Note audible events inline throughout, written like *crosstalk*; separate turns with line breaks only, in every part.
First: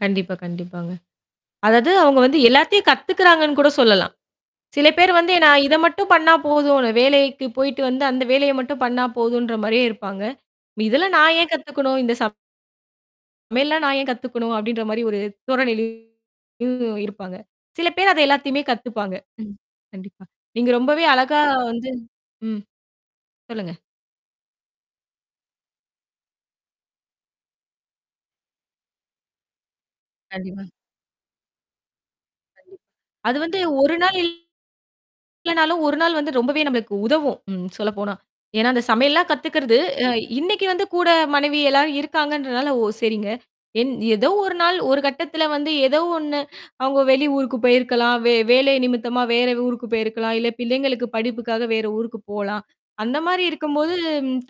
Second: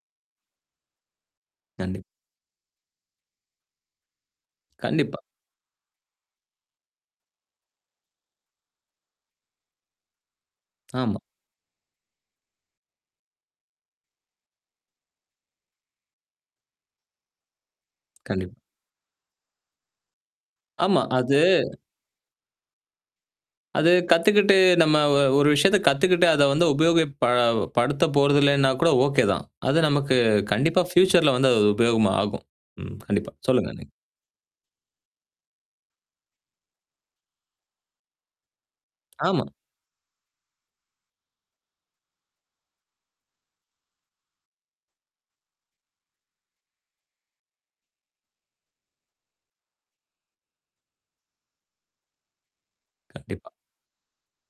கண்டிப்பா, கண்டிப்பாங்க. அதாவது
கண்டிப்
அவங்க வந்து எல்லாத்தையும் கத்துக்குறாங்கன்னு கூட சொல்லலாம். சில பேர்
கண்டிப்பா.
வந்து, நா இத மட்டும் பண்ணா போதும். வேலைக்கு போயிட்டு வந்து, அந்த வேலையை மட்டும் பண்ணா போதும்ன்ற மாரியே இருப்பாங்க. "இதெல்லாம்
ஆமா.
நா ஏன் கத்துக்கணும்? இந்த ச" "சமையல்லாம் நா ஏன் கத்துக்கணும்?" அப்படீன்ற மாரி ஒரு தோரணைலே *unintelligible* இருப்பாங்க. சில பேர் அது
கண்டிப்
எல்லாத்தையுமே கத்துப்பாங்க. ம். கண்டிப்பா. நீங்க
ஆமா.
ரொம்பவே அழகா
அது
வந்து ம். சொல்லுங்க.
அது கத்துக்கிட்டு நம்ம ஒ ஒரு விஷயத்தை கத்துக்கிட்டு அத வந்து உபயோகப் ப படுத்தப்போறது இல்லைன்னா கூட ஓகே தான். அது நமக்குக்
கண்டிப்பா.
கண்டிப்பா ஃப்யூச்சர்ல வந்து அது உபயோகமா ஆகும்.
கண்டிப்பா.
ம். கண்டிப்பா.
அது வந்து
சொல்லுங்க அண்ணி.
1 நாள் இல்லனாலும் 1 நாள் வந்து ரொம்பவே நம்பளுக்கு உதவும், ம் சொல்லப்போனா. ஏன்னா அந்த சமையல்லாம்
ஆமா.
கத்துக்கிறது அ இன்னைக்கு வந்து கூட மனைவி எல்லாரும் இருக்காங்கன்றனால ஓ சரிங்க. என் எதோ ஒரு நாள் ஒரு கட்டத்துல வந்து ஏதோ ஒண்ணு அவங்க வெளி ஊருக்குப் போயிருக்கலாம். வே வேலை நிமித்தமா வேற ஊருக்குப் போயிருக்கலாம். இல்ல பிள்ளைங்களுக்கு படிப்புக்காக வேற ஊருக்குப் போலாம். அந்த மாரி
கண்டிப்பா.
இருக்கும்போது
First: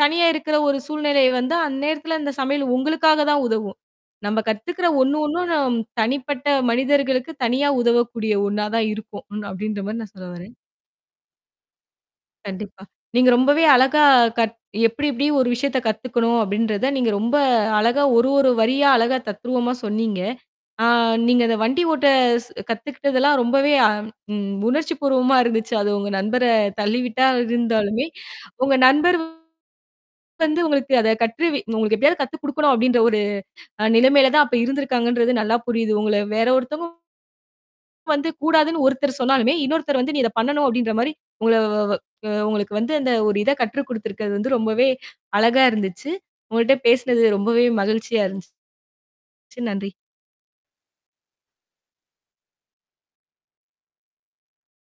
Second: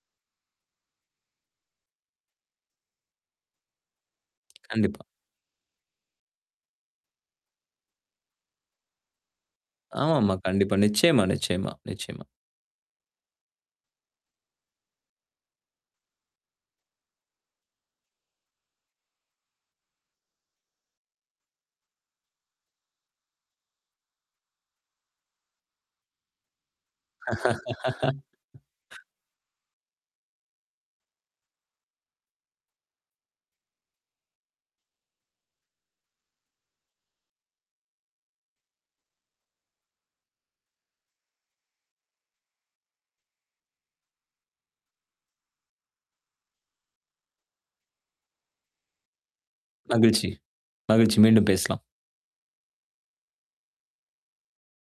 தனியா இருக்கிற ஒரு சூழ்நிலை வந்தா, அந்நேரத்துல அந்த சமையல் உங்களுக்காகதான் உதவும். "நம்ப கத்துக்குற
கண்டிப்பா.
ஒண்ணு ஒண்ணும், நம் தனிப்பட்ட மனிதர்களுக்குத் தனியா உதவக்கூடிய ஒண்ணாதான் இருக்கும் ம்." அப்படீன்ற மாரி நான் சொல்ல
ஆமாம்மா,
வர்றேன்.
கண்டிப்பா. நிச்சயமா, நிச்சயமா, நிச்சயமா.
கண்டிப்பா. நீங்க ரொம்பவே அழகா கத் "எப்படி எப்படி ஒரு விஷயத்தைக் கத்துக்கணும்." அப்படீன்றதை நீங்க ரொம்ப அழகா ஒரு, ஒரு வரியா அழகா தத்ரூவமா சொன்னீங்க. அ நீங்க அத வண்டி ஓட்ட ஸ் கத்துக்கிட்டதெல்லாம் ரொம்பவே அம் ம் உணர்ச்சிபூர்வமா இருந்துச்சு. அது உங்க நண்பரத் தள்ளிவிட்டதா இருந்தாலுமே. உங்க
*laughs*
நண்பர் வந்து உங்களுக்கு அத கற்று வி உங்களுக்கு எப்படியாவது கத்துக்குடுக்கணும் அப்படீன்ற ஒரு அ நிலைமையிலதான் அப்ப இருந்திருக்காங்கன்றது நல்லா புரியுது. உங்கள வேற ஒருத்தங்க வந்து கூடாதுன்னு ஒருத்தர் சொன்னாலுமே, இன்னொருத்தர் வந்து "நீ இத பண்ணணும்." அப்படீன்ற மாரி, உங்களை வ வ அ உங்களுக்கு வந்து அந்த ஒரு இத கற்றுக்குடுத்திருக்கது வந்து ரொம்பவே அழகா இருந்துச்சு. உங்ககிட்ட பேசினது ரொம்பவே மகிழ்ச்சியா இருந்துச்சு. சு நன்றி.
மகிழ்ச்சி. மகிழ்ச்சி. மீண்டும் பேசலாம்.